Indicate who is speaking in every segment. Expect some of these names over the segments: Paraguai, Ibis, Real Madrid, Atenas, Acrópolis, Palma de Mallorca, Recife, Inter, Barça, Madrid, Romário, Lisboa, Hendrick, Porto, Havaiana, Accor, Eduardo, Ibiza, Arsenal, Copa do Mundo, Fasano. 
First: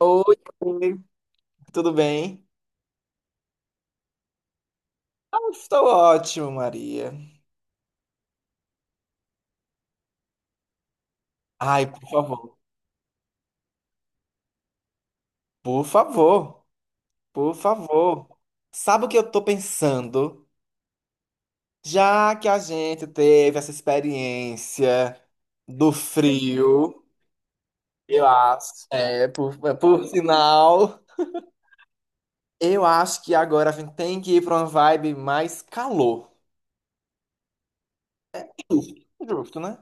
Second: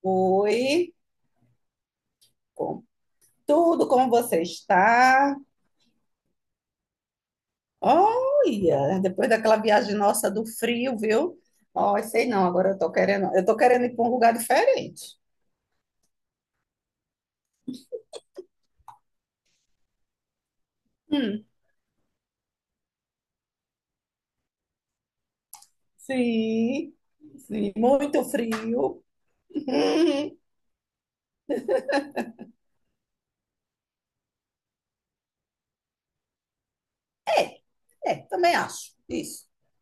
Speaker 1: Oi,
Speaker 2: Oi,
Speaker 1: oi, tudo bem?
Speaker 2: com tudo, como você está?
Speaker 1: Ah, estou ótimo, Maria.
Speaker 2: Olha, depois daquela viagem nossa do frio, viu?
Speaker 1: Ai,
Speaker 2: Ó,
Speaker 1: por
Speaker 2: sei não,
Speaker 1: favor,
Speaker 2: agora eu tô querendo ir para um lugar diferente.
Speaker 1: por favor, por favor. Sabe o que eu tô pensando?
Speaker 2: Hum,
Speaker 1: Já que a gente teve essa experiência do
Speaker 2: sim,
Speaker 1: frio,
Speaker 2: sim, muito
Speaker 1: eu acho,
Speaker 2: frio.
Speaker 1: é, por, é, por
Speaker 2: Hum,
Speaker 1: sinal, eu acho que agora a gente tem que ir pra uma vibe mais calor.
Speaker 2: é, é, também
Speaker 1: Justo,
Speaker 2: acho, isso.
Speaker 1: justo, né?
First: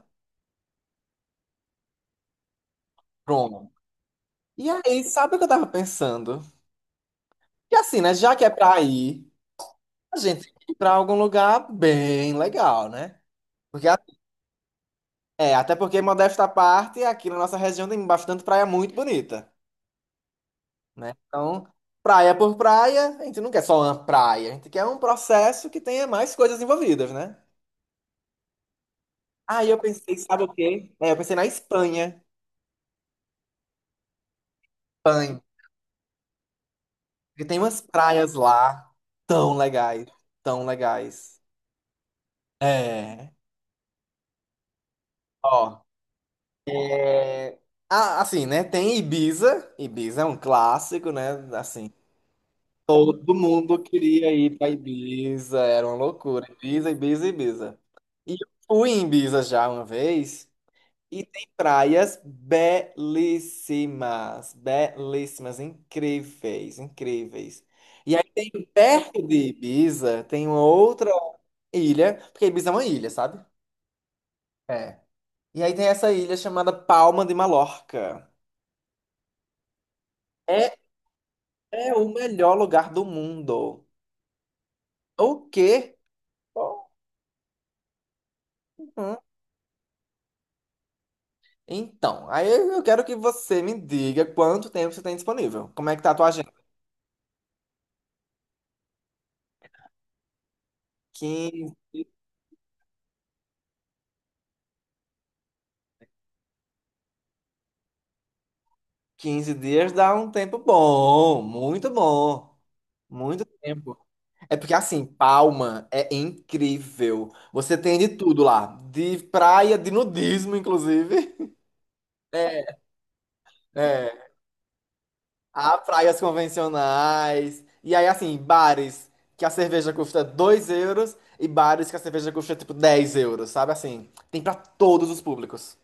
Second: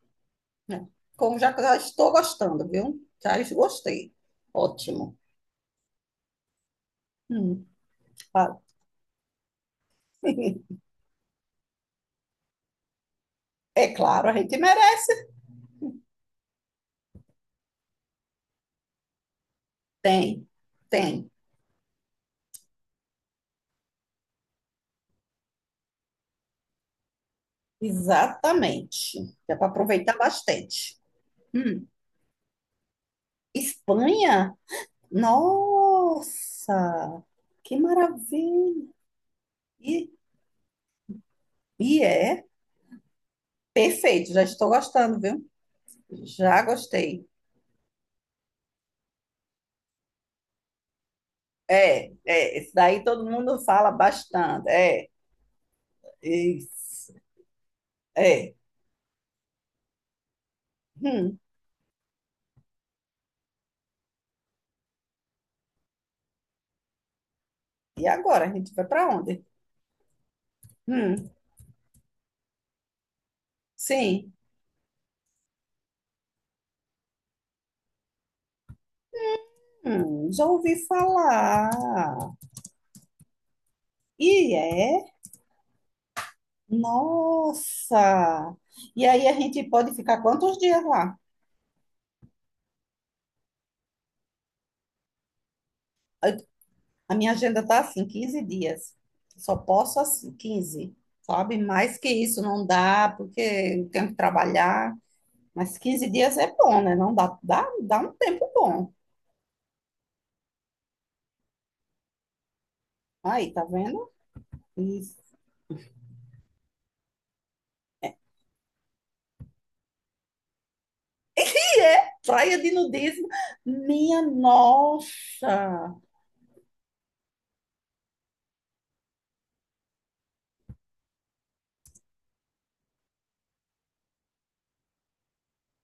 Speaker 2: É. Como já, já estou gostando, viu? Já
Speaker 1: Pronto.
Speaker 2: gostei.
Speaker 1: E aí,
Speaker 2: Ótimo.
Speaker 1: sabe o que eu tava pensando?
Speaker 2: Hum,
Speaker 1: Que assim, né? Já que é
Speaker 2: ah,
Speaker 1: pra ir. A gente tem que ir pra algum lugar bem legal, né? Porque,
Speaker 2: é
Speaker 1: a-
Speaker 2: claro, a gente merece.
Speaker 1: é, até porque, modesta parte, aqui na nossa região tem bastante praia muito bonita,
Speaker 2: Tem,
Speaker 1: né?
Speaker 2: tem.
Speaker 1: Então, praia por praia, a gente não quer só uma praia, a gente quer um processo que tenha mais coisas envolvidas, né?
Speaker 2: Exatamente. Dá para
Speaker 1: Aí eu pensei,
Speaker 2: aproveitar
Speaker 1: sabe o quê?
Speaker 2: bastante.
Speaker 1: É, eu pensei na
Speaker 2: Hum.
Speaker 1: Espanha.
Speaker 2: Espanha?
Speaker 1: Espanha.
Speaker 2: Nossa,
Speaker 1: Porque tem
Speaker 2: que
Speaker 1: umas praias lá
Speaker 2: maravilha!
Speaker 1: tão legais,
Speaker 2: E,
Speaker 1: tão legais.
Speaker 2: e é
Speaker 1: É.
Speaker 2: perfeito, já estou gostando, viu?
Speaker 1: Ó,
Speaker 2: Já gostei.
Speaker 1: ah, assim, né? Tem Ibiza. Ibiza é um clássico, né? Assim.
Speaker 2: É, esse daí todo
Speaker 1: Todo
Speaker 2: mundo
Speaker 1: mundo
Speaker 2: fala
Speaker 1: queria ir
Speaker 2: bastante.
Speaker 1: pra
Speaker 2: É,
Speaker 1: Ibiza, era uma loucura. Ibiza,
Speaker 2: isso.
Speaker 1: Ibiza, Ibiza. E eu
Speaker 2: É.
Speaker 1: fui em Ibiza já uma vez e
Speaker 2: Hum.
Speaker 1: tem praias belíssimas, belíssimas, incríveis, incríveis.
Speaker 2: E
Speaker 1: E aí
Speaker 2: agora?
Speaker 1: tem
Speaker 2: A gente vai para
Speaker 1: perto de
Speaker 2: onde?
Speaker 1: Ibiza, tem uma outra
Speaker 2: Hum.
Speaker 1: ilha, porque Ibiza é uma ilha, sabe?
Speaker 2: Sim.
Speaker 1: É. E aí tem essa ilha chamada Palma de Mallorca.
Speaker 2: Já ouvi
Speaker 1: É,
Speaker 2: falar.
Speaker 1: é o melhor lugar do mundo.
Speaker 2: E é.
Speaker 1: O quê?
Speaker 2: Nossa! E
Speaker 1: Uhum.
Speaker 2: aí a gente pode ficar quantos dias lá?
Speaker 1: Então, aí eu quero que você me diga quanto tempo você tem disponível. Como é que tá a tua agenda?
Speaker 2: A minha agenda tá assim, 15 dias. Só posso assim, 15, sabe?
Speaker 1: Quinze
Speaker 2: Mais que isso não dá, porque eu tenho que trabalhar. Mas 15 dias é bom, né? Não dá, dá um tempo bom.
Speaker 1: 15 dias dá um tempo bom, muito
Speaker 2: Aí, tá
Speaker 1: tempo.
Speaker 2: vendo?
Speaker 1: É porque assim,
Speaker 2: Isso.
Speaker 1: Palma é incrível. Você tem de tudo lá, de praia, de nudismo, inclusive.
Speaker 2: E é praia de
Speaker 1: É,
Speaker 2: nudismo,
Speaker 1: é.
Speaker 2: minha
Speaker 1: Há
Speaker 2: nossa!
Speaker 1: praias convencionais. E aí, assim, bares que a cerveja custa 2 euros e bares que a cerveja custa tipo 10 euros, sabe? Assim, tem pra todos os públicos.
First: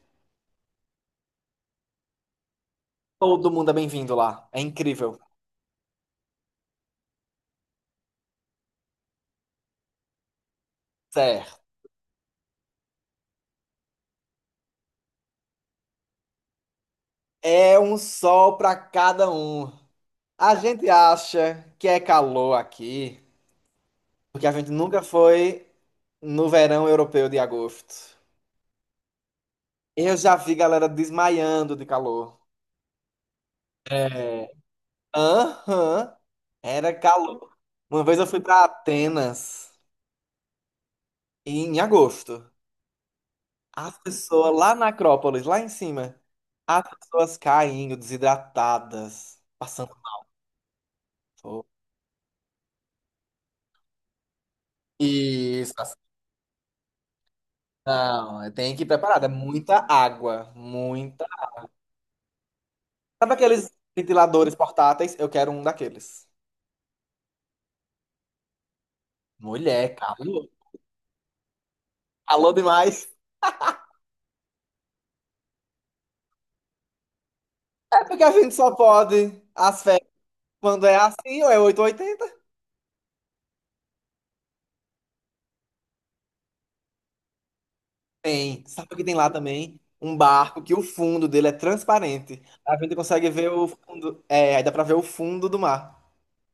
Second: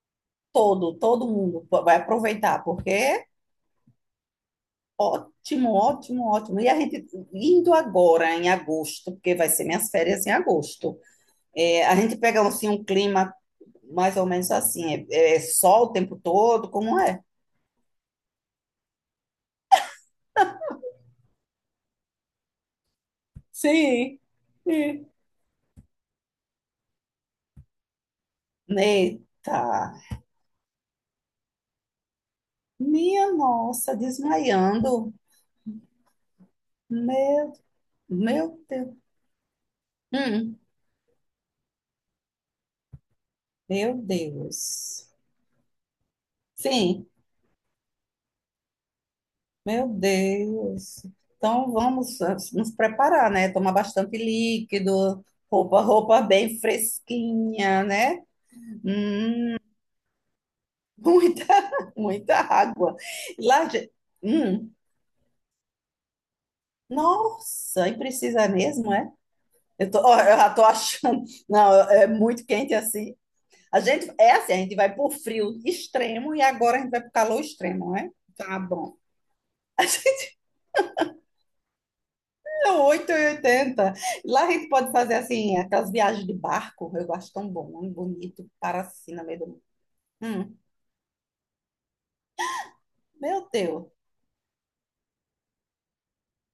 Speaker 2: Todo mundo vai aproveitar, porque
Speaker 1: Todo mundo é bem-vindo lá. É incrível.
Speaker 2: ótimo, ótimo, ótimo. E a gente indo agora em agosto, porque vai ser minhas férias em agosto.
Speaker 1: Certo.
Speaker 2: É, a gente pega assim, um clima mais ou menos assim, é, sol o tempo todo, como é?
Speaker 1: É um sol pra cada um. A gente acha que é calor aqui,
Speaker 2: Sim,
Speaker 1: porque a gente nunca
Speaker 2: sim.
Speaker 1: foi no verão europeu de agosto.
Speaker 2: Eita,
Speaker 1: Eu já vi galera desmaiando de calor.
Speaker 2: minha nossa,
Speaker 1: É.
Speaker 2: desmaiando.
Speaker 1: Aham. Era
Speaker 2: Meu,
Speaker 1: calor. Uma vez eu fui
Speaker 2: meu
Speaker 1: pra
Speaker 2: Deus.
Speaker 1: Atenas
Speaker 2: Hum,
Speaker 1: em agosto. As
Speaker 2: meu
Speaker 1: pessoas lá na
Speaker 2: Deus.
Speaker 1: Acrópolis, lá em cima, as
Speaker 2: Sim.
Speaker 1: pessoas caindo, desidratadas,
Speaker 2: Meu
Speaker 1: passando
Speaker 2: Deus.
Speaker 1: fome.
Speaker 2: Então vamos nos preparar, né? Tomar bastante líquido, roupa,
Speaker 1: Isso,
Speaker 2: roupa bem fresquinha, né?
Speaker 1: não, tem que ir preparado.
Speaker 2: Hum,
Speaker 1: É muita água, muita.
Speaker 2: muita, muita água.
Speaker 1: Sabe
Speaker 2: E lá,
Speaker 1: aqueles ventiladores
Speaker 2: hum,
Speaker 1: portáteis? Eu quero um daqueles.
Speaker 2: nossa, e precisa mesmo, é? Eu
Speaker 1: Mulher,
Speaker 2: tô, ó, eu
Speaker 1: calor.
Speaker 2: já tô achando. Não, é muito
Speaker 1: Calor
Speaker 2: quente
Speaker 1: demais.
Speaker 2: assim. A gente, é assim, a gente vai pro frio extremo e agora a gente vai pro calor extremo,
Speaker 1: É
Speaker 2: né?
Speaker 1: porque a gente
Speaker 2: Tá
Speaker 1: só
Speaker 2: bom.
Speaker 1: pode as férias quando é assim, ou é oito ou oitenta.
Speaker 2: Então, oito e oitenta. Lá a gente pode fazer assim, aquelas viagens de barco. Eu acho tão bom, um bonito,
Speaker 1: Tem.
Speaker 2: para
Speaker 1: Sabe o que
Speaker 2: assim
Speaker 1: tem
Speaker 2: no
Speaker 1: lá
Speaker 2: meio do mundo.
Speaker 1: também? Um
Speaker 2: Hum,
Speaker 1: barco que o fundo dele é transparente. A gente consegue ver
Speaker 2: meu
Speaker 1: o
Speaker 2: Deus.
Speaker 1: fundo. É, aí dá pra ver o fundo do mar.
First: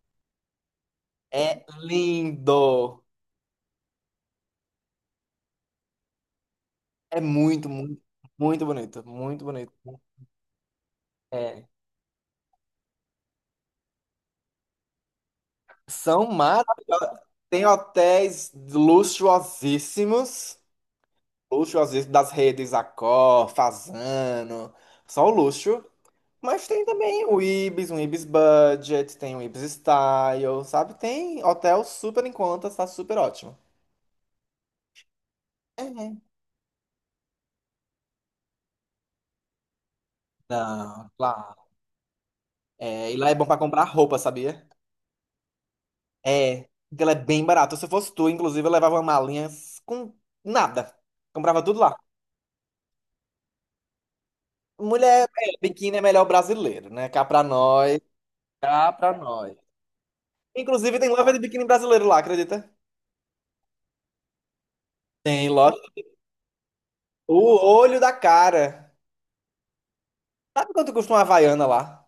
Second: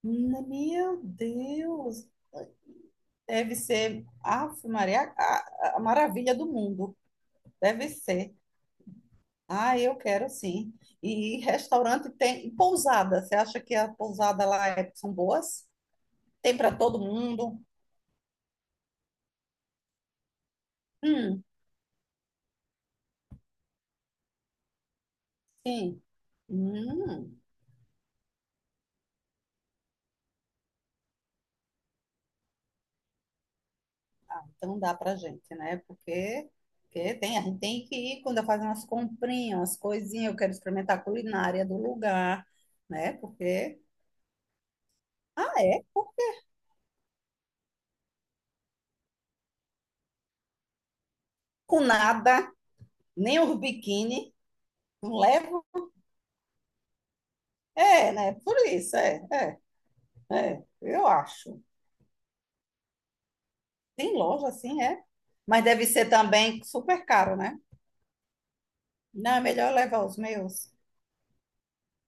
Speaker 2: Meu
Speaker 1: É
Speaker 2: Deus.
Speaker 1: lindo.
Speaker 2: Deve ser, Ave Maria, a maravilha do mundo.
Speaker 1: É muito,
Speaker 2: Deve
Speaker 1: muito,
Speaker 2: ser.
Speaker 1: muito bonito. Muito bonito.
Speaker 2: Ah, eu quero sim. E
Speaker 1: É.
Speaker 2: restaurante tem, e pousada. Você acha que a pousada lá é- são boas?
Speaker 1: São
Speaker 2: Tem para todo
Speaker 1: maravilhosas.
Speaker 2: mundo?
Speaker 1: Tem hotéis luxuosíssimos,
Speaker 2: Hum,
Speaker 1: luxuosíssimos das redes Accor, Fasano, só o luxo.
Speaker 2: sim.
Speaker 1: Mas tem também
Speaker 2: Hum.
Speaker 1: o Ibis, um Ibis Budget, tem o Ibis Style, sabe? Tem hotel super em conta, tá super ótimo.
Speaker 2: Ah, então dá pra gente, né?
Speaker 1: É.
Speaker 2: Porque, porque tem, a gente tem que ir quando eu fazer umas comprinhas, umas coisinhas, eu quero experimentar a
Speaker 1: Não, claro.
Speaker 2: culinária do lugar,
Speaker 1: É,
Speaker 2: né?
Speaker 1: e lá é bom pra
Speaker 2: Porque,
Speaker 1: comprar roupa, sabia?
Speaker 2: ah, é, porque
Speaker 1: É, porque ela é bem barata. Se eu fosse tu, inclusive, eu levava uma malinha com nada. Comprava tudo
Speaker 2: com
Speaker 1: lá.
Speaker 2: nada, nem os biquíni, não
Speaker 1: Mulher, é,
Speaker 2: levo.
Speaker 1: biquíni é melhor brasileiro, né? Cá pra nós,
Speaker 2: É, né? Por
Speaker 1: cá
Speaker 2: isso,
Speaker 1: pra nós. Inclusive,
Speaker 2: eu
Speaker 1: tem loja de
Speaker 2: acho.
Speaker 1: biquíni brasileiro lá, acredita?
Speaker 2: Tem loja assim, é.
Speaker 1: Tem
Speaker 2: Mas
Speaker 1: loja.
Speaker 2: deve ser também super caro,
Speaker 1: O
Speaker 2: né?
Speaker 1: olho da cara.
Speaker 2: Não, é melhor eu levar os
Speaker 1: Sabe
Speaker 2: meus.
Speaker 1: quanto custa uma Havaiana lá?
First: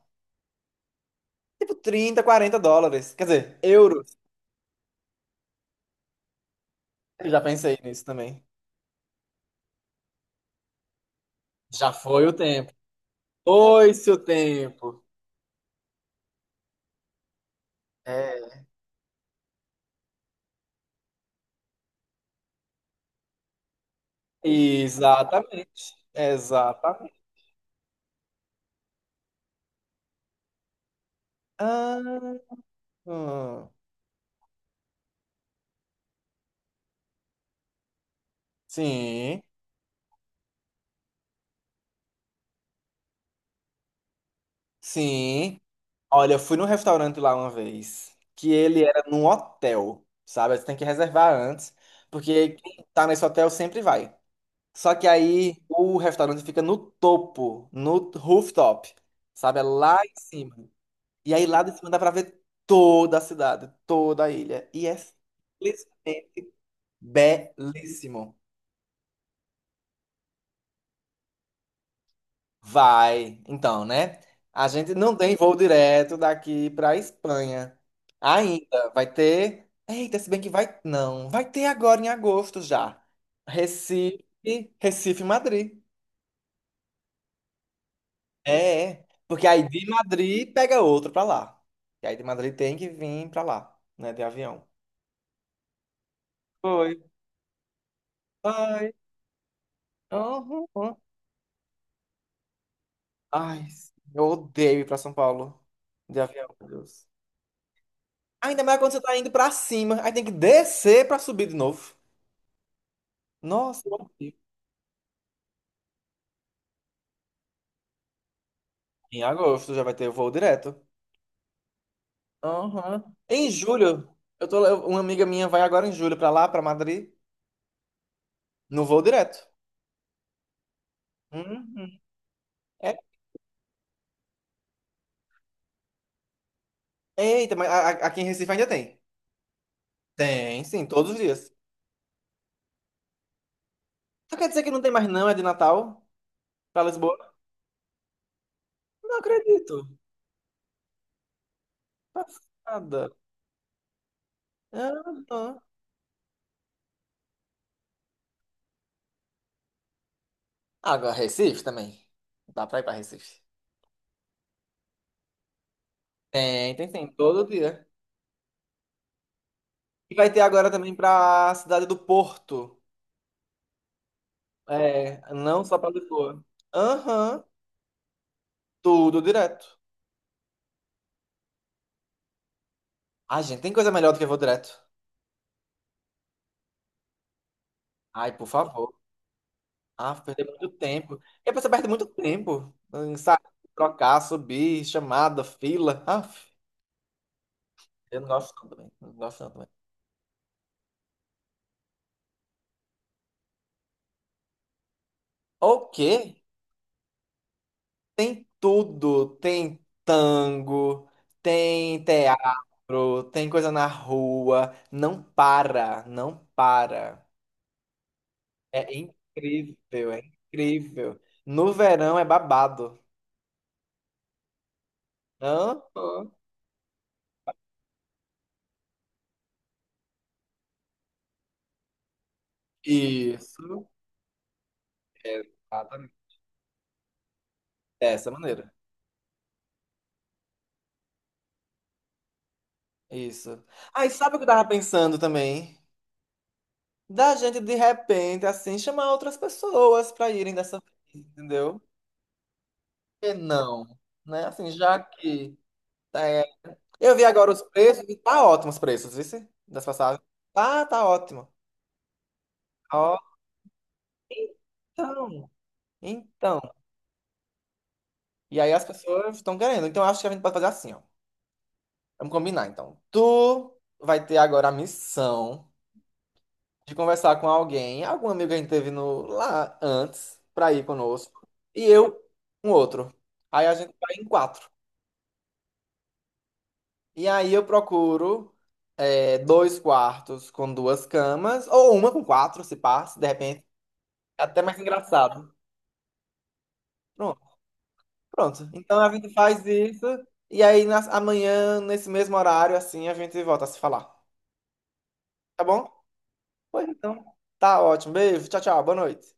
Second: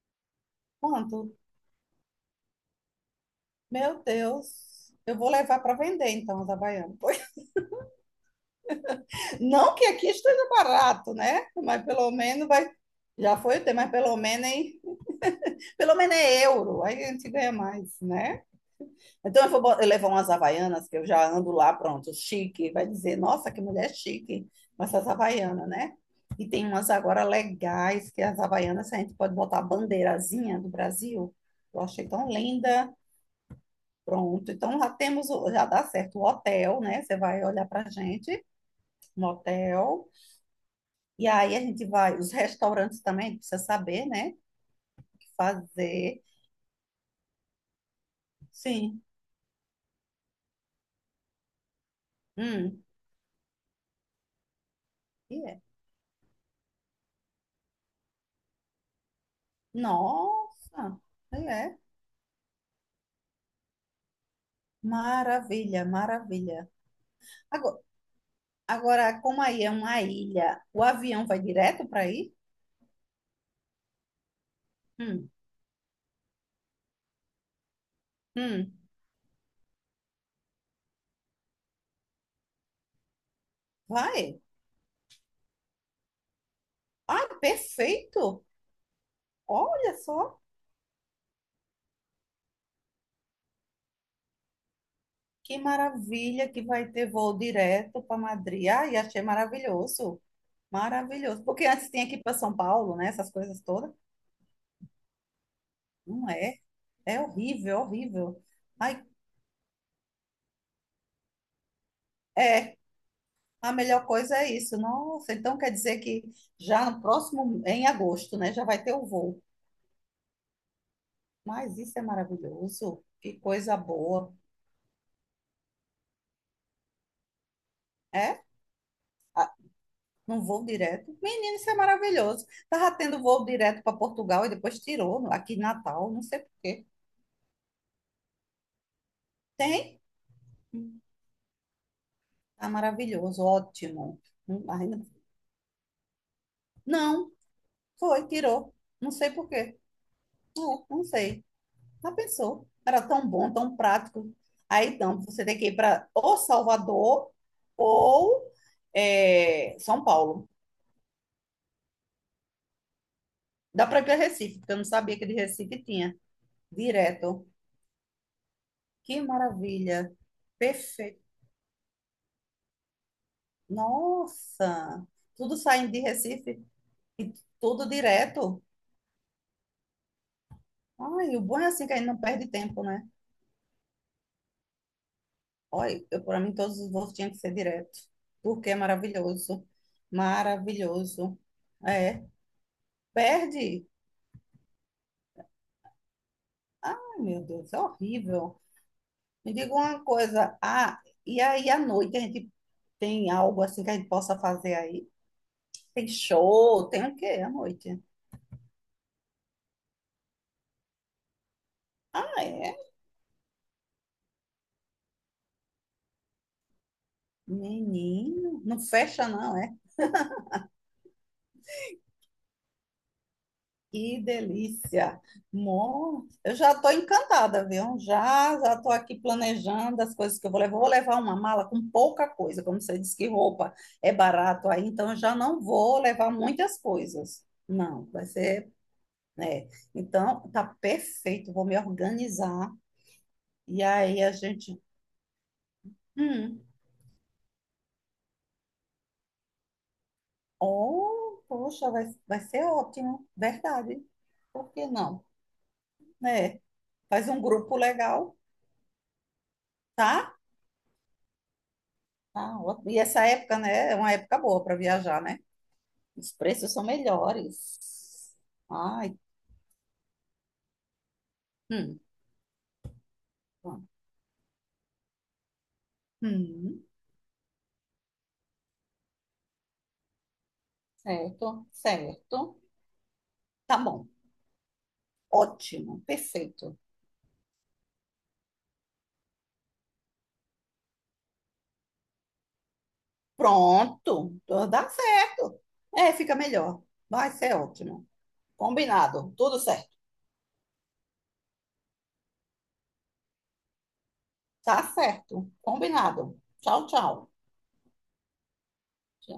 Speaker 2: Quanto?
Speaker 1: Tipo trinta quarenta dólares. Quer dizer,
Speaker 2: Meu
Speaker 1: euros.
Speaker 2: Deus, eu vou levar para vender então os havaianos.
Speaker 1: Eu já pensei nisso também.
Speaker 2: Não que aqui esteja barato, né? Mas
Speaker 1: Já
Speaker 2: pelo
Speaker 1: foi o
Speaker 2: menos vai.
Speaker 1: tempo.
Speaker 2: Já foi o tempo, mas
Speaker 1: Foi-se
Speaker 2: pelo
Speaker 1: o
Speaker 2: menos,
Speaker 1: tempo.
Speaker 2: pelo menos é euro, aí a gente ganha mais, né?
Speaker 1: É.
Speaker 2: Então eu vou bo- eu levar umas havaianas, que eu já ando lá, pronto, chique. Vai dizer, nossa, que mulher chique, com essas havaianas,
Speaker 1: Exatamente.
Speaker 2: né? E tem umas
Speaker 1: Exatamente.
Speaker 2: agora legais, que as havaianas a gente pode botar a bandeirazinha do Brasil. Eu achei tão
Speaker 1: Ah,
Speaker 2: linda.
Speaker 1: hum.
Speaker 2: Pronto, então já temos, já dá certo o hotel, né? Você vai olhar pra gente no
Speaker 1: Sim,
Speaker 2: hotel. E aí a gente vai, os restaurantes também, a gente precisa saber, né? O que
Speaker 1: sim.
Speaker 2: fazer.
Speaker 1: Olha, eu fui num restaurante lá uma vez, que ele
Speaker 2: Sim.
Speaker 1: era num hotel, sabe? Você tem que reservar antes, porque
Speaker 2: Hum.
Speaker 1: quem tá nesse hotel sempre vai. Só que
Speaker 2: E
Speaker 1: aí
Speaker 2: é.
Speaker 1: o restaurante fica no topo, no rooftop, sabe? É lá em cima.
Speaker 2: Nossa!
Speaker 1: E
Speaker 2: E
Speaker 1: aí lá de
Speaker 2: é.
Speaker 1: cima dá pra ver toda a cidade, toda a ilha. E é
Speaker 2: Maravilha,
Speaker 1: simplesmente
Speaker 2: maravilha. Agora,
Speaker 1: belíssimo.
Speaker 2: como aí é uma ilha, o avião vai direto para aí?
Speaker 1: Vai, então, né? A gente não
Speaker 2: Hum.
Speaker 1: tem voo direto daqui para Espanha.
Speaker 2: Hum.
Speaker 1: Ainda vai ter. Eita, se bem que vai. Não, vai ter agora em agosto já. Recife,
Speaker 2: Vai.
Speaker 1: Recife, Madrid.
Speaker 2: Ai, perfeito!
Speaker 1: É, é, porque aí de
Speaker 2: Olha só
Speaker 1: Madrid pega outro para lá. E aí de Madrid tem que vir para lá, né, de avião.
Speaker 2: que maravilha que vai
Speaker 1: Foi,
Speaker 2: ter voo direto para Madrid.
Speaker 1: vai.
Speaker 2: Ai, achei maravilhoso.
Speaker 1: Uhum, uhum.
Speaker 2: Maravilhoso. Porque antes tinha que ir para São Paulo, né? Essas coisas
Speaker 1: Ai,
Speaker 2: todas.
Speaker 1: eu odeio ir para São Paulo de
Speaker 2: Não
Speaker 1: avião,
Speaker 2: é?
Speaker 1: meu Deus.
Speaker 2: É horrível, é horrível.
Speaker 1: Ainda mais quando você
Speaker 2: Ai,
Speaker 1: tá indo pra cima, aí tem que descer pra subir de novo.
Speaker 2: é, a
Speaker 1: Nossa,
Speaker 2: melhor coisa é isso. Nossa, então quer dizer que já no próximo, em agosto, né, já vai ter o
Speaker 1: em
Speaker 2: voo.
Speaker 1: agosto já vai ter voo direto.
Speaker 2: Mas isso é
Speaker 1: Aham.
Speaker 2: maravilhoso. Que
Speaker 1: Em
Speaker 2: coisa
Speaker 1: julho,
Speaker 2: boa.
Speaker 1: eu tô, uma amiga minha vai agora em julho pra lá, pra Madrid,
Speaker 2: É?
Speaker 1: no voo direto.
Speaker 2: Um voo direto. Menino, isso é
Speaker 1: Uhum.
Speaker 2: maravilhoso.
Speaker 1: É,
Speaker 2: Tava tendo voo direto para Portugal e depois tirou aqui em Natal, não sei por quê.
Speaker 1: eita, mas a- aqui em Recife ainda tem.
Speaker 2: Tem?
Speaker 1: Tem, sim, todos os dias.
Speaker 2: Tá maravilhoso, ótimo.
Speaker 1: Tu quer dizer
Speaker 2: Hum,
Speaker 1: que não tem
Speaker 2: ainda-
Speaker 1: mais não, é de Natal pra Lisboa?
Speaker 2: Não, foi, tirou. Não
Speaker 1: Não
Speaker 2: sei por quê.
Speaker 1: acredito.
Speaker 2: Não, não sei. Já pensou? Era
Speaker 1: Passada.
Speaker 2: tão bom, tão prático. Aí então você tem
Speaker 1: Aham.
Speaker 2: que ir para ou Salvador ou é, São Paulo.
Speaker 1: Agora, Recife também. Dá pra ir pra Recife.
Speaker 2: Dá para ir para Recife, porque eu não sabia que de Recife tinha.
Speaker 1: Tem, tem, tem, todo
Speaker 2: Direto.
Speaker 1: dia.
Speaker 2: Que maravilha.
Speaker 1: E vai ter agora também
Speaker 2: Perfeito.
Speaker 1: pra cidade do Porto.
Speaker 2: Nossa!
Speaker 1: É,
Speaker 2: Tudo
Speaker 1: não só pra
Speaker 2: saindo de
Speaker 1: Lisboa.
Speaker 2: Recife e
Speaker 1: Aham,
Speaker 2: tudo direto.
Speaker 1: tudo direto.
Speaker 2: Ai, o bom é assim que a gente não perde tempo, né?
Speaker 1: Ai, gente, tem coisa melhor do que vou direto.
Speaker 2: Olha, eu, para mim todos os voos tinham que ser direto,
Speaker 1: Ai, por
Speaker 2: porque é
Speaker 1: favor.
Speaker 2: maravilhoso.
Speaker 1: Ah, perder muito tempo.
Speaker 2: Maravilhoso.
Speaker 1: E a pessoa perde muito
Speaker 2: É,
Speaker 1: tempo. Em, sabe?
Speaker 2: perde.
Speaker 1: Trocar, subir, chamada, fila. Ah,
Speaker 2: Ai, meu Deus, é
Speaker 1: eu não gosto
Speaker 2: horrível.
Speaker 1: não também. Não gosto não
Speaker 2: Me
Speaker 1: também.
Speaker 2: diga uma coisa. Ah, e aí à noite a gente tem algo assim que a gente possa fazer aí?
Speaker 1: O
Speaker 2: Tem
Speaker 1: quê?
Speaker 2: show, tem o quê à noite?
Speaker 1: Tem tudo. Tem tango, tem
Speaker 2: Ah, é?
Speaker 1: teatro, tem coisa na rua. Não para, não para.
Speaker 2: Menino, não
Speaker 1: É
Speaker 2: fecha não, é?
Speaker 1: incrível, é incrível. No verão é babado.
Speaker 2: Que delícia.
Speaker 1: Hã?
Speaker 2: Mó,
Speaker 1: Hã?
Speaker 2: eu já estou encantada, viu? Já, já estou aqui planejando as coisas que eu vou levar. Vou levar uma mala com pouca coisa, como você disse que roupa
Speaker 1: Isso.
Speaker 2: é barato aí, então eu já não vou levar
Speaker 1: Exatamente.
Speaker 2: muitas coisas. Não, vai
Speaker 1: Dessa maneira.
Speaker 2: ser né? Então, tá perfeito, vou me organizar.
Speaker 1: Isso.
Speaker 2: E
Speaker 1: Aí
Speaker 2: aí a
Speaker 1: sabe o que eu tava
Speaker 2: gente,
Speaker 1: pensando também?
Speaker 2: hum,
Speaker 1: Da gente de repente, assim, chamar outras pessoas pra irem dessa vez,
Speaker 2: oh,
Speaker 1: entendeu?
Speaker 2: poxa, vai, vai ser ótimo,
Speaker 1: Por que não?
Speaker 2: verdade.
Speaker 1: Né? Assim,
Speaker 2: Por que
Speaker 1: já
Speaker 2: não?
Speaker 1: que. Tá, é,
Speaker 2: Né?
Speaker 1: eu vi
Speaker 2: Faz um
Speaker 1: agora os
Speaker 2: grupo
Speaker 1: preços e
Speaker 2: legal,
Speaker 1: tá ótimos os preços, viu? Das passagens.
Speaker 2: tá?
Speaker 1: Tá, tá ótimo.
Speaker 2: Tá ótimo. E
Speaker 1: Ó,
Speaker 2: essa época, né, é uma época boa para viajar, né?
Speaker 1: então,
Speaker 2: Os
Speaker 1: então.
Speaker 2: preços são melhores.
Speaker 1: E aí as
Speaker 2: Ai,
Speaker 1: pessoas estão querendo. Então eu acho que a gente pode fazer assim, ó.
Speaker 2: hum,
Speaker 1: Vamos combinar, então. Tu vai ter agora a missão
Speaker 2: hum,
Speaker 1: de conversar com alguém, algum amigo que a gente teve no, lá antes, pra ir conosco.
Speaker 2: certo,
Speaker 1: E eu,
Speaker 2: certo.
Speaker 1: um outro. Aí a
Speaker 2: Tá
Speaker 1: gente
Speaker 2: bom,
Speaker 1: vai em quatro.
Speaker 2: ótimo, perfeito.
Speaker 1: E aí eu procuro é, dois quartos com duas camas, ou uma com quatro, se pá, se de repente.
Speaker 2: Pronto,
Speaker 1: É até
Speaker 2: então
Speaker 1: mais
Speaker 2: dá
Speaker 1: engraçado.
Speaker 2: certo. É, fica melhor. Vai
Speaker 1: Pronto,
Speaker 2: ser ótimo.
Speaker 1: pronto. Então a gente
Speaker 2: Combinado. Tudo
Speaker 1: faz
Speaker 2: certo.
Speaker 1: isso, e aí nas- amanhã, nesse mesmo horário, assim, a gente volta a se falar.
Speaker 2: Tá certo.
Speaker 1: Tá bom?
Speaker 2: Combinado.
Speaker 1: Pois
Speaker 2: Tchau,
Speaker 1: então.
Speaker 2: tchau.
Speaker 1: Tá ótimo. Beijo. Tchau, tchau. Boa noite.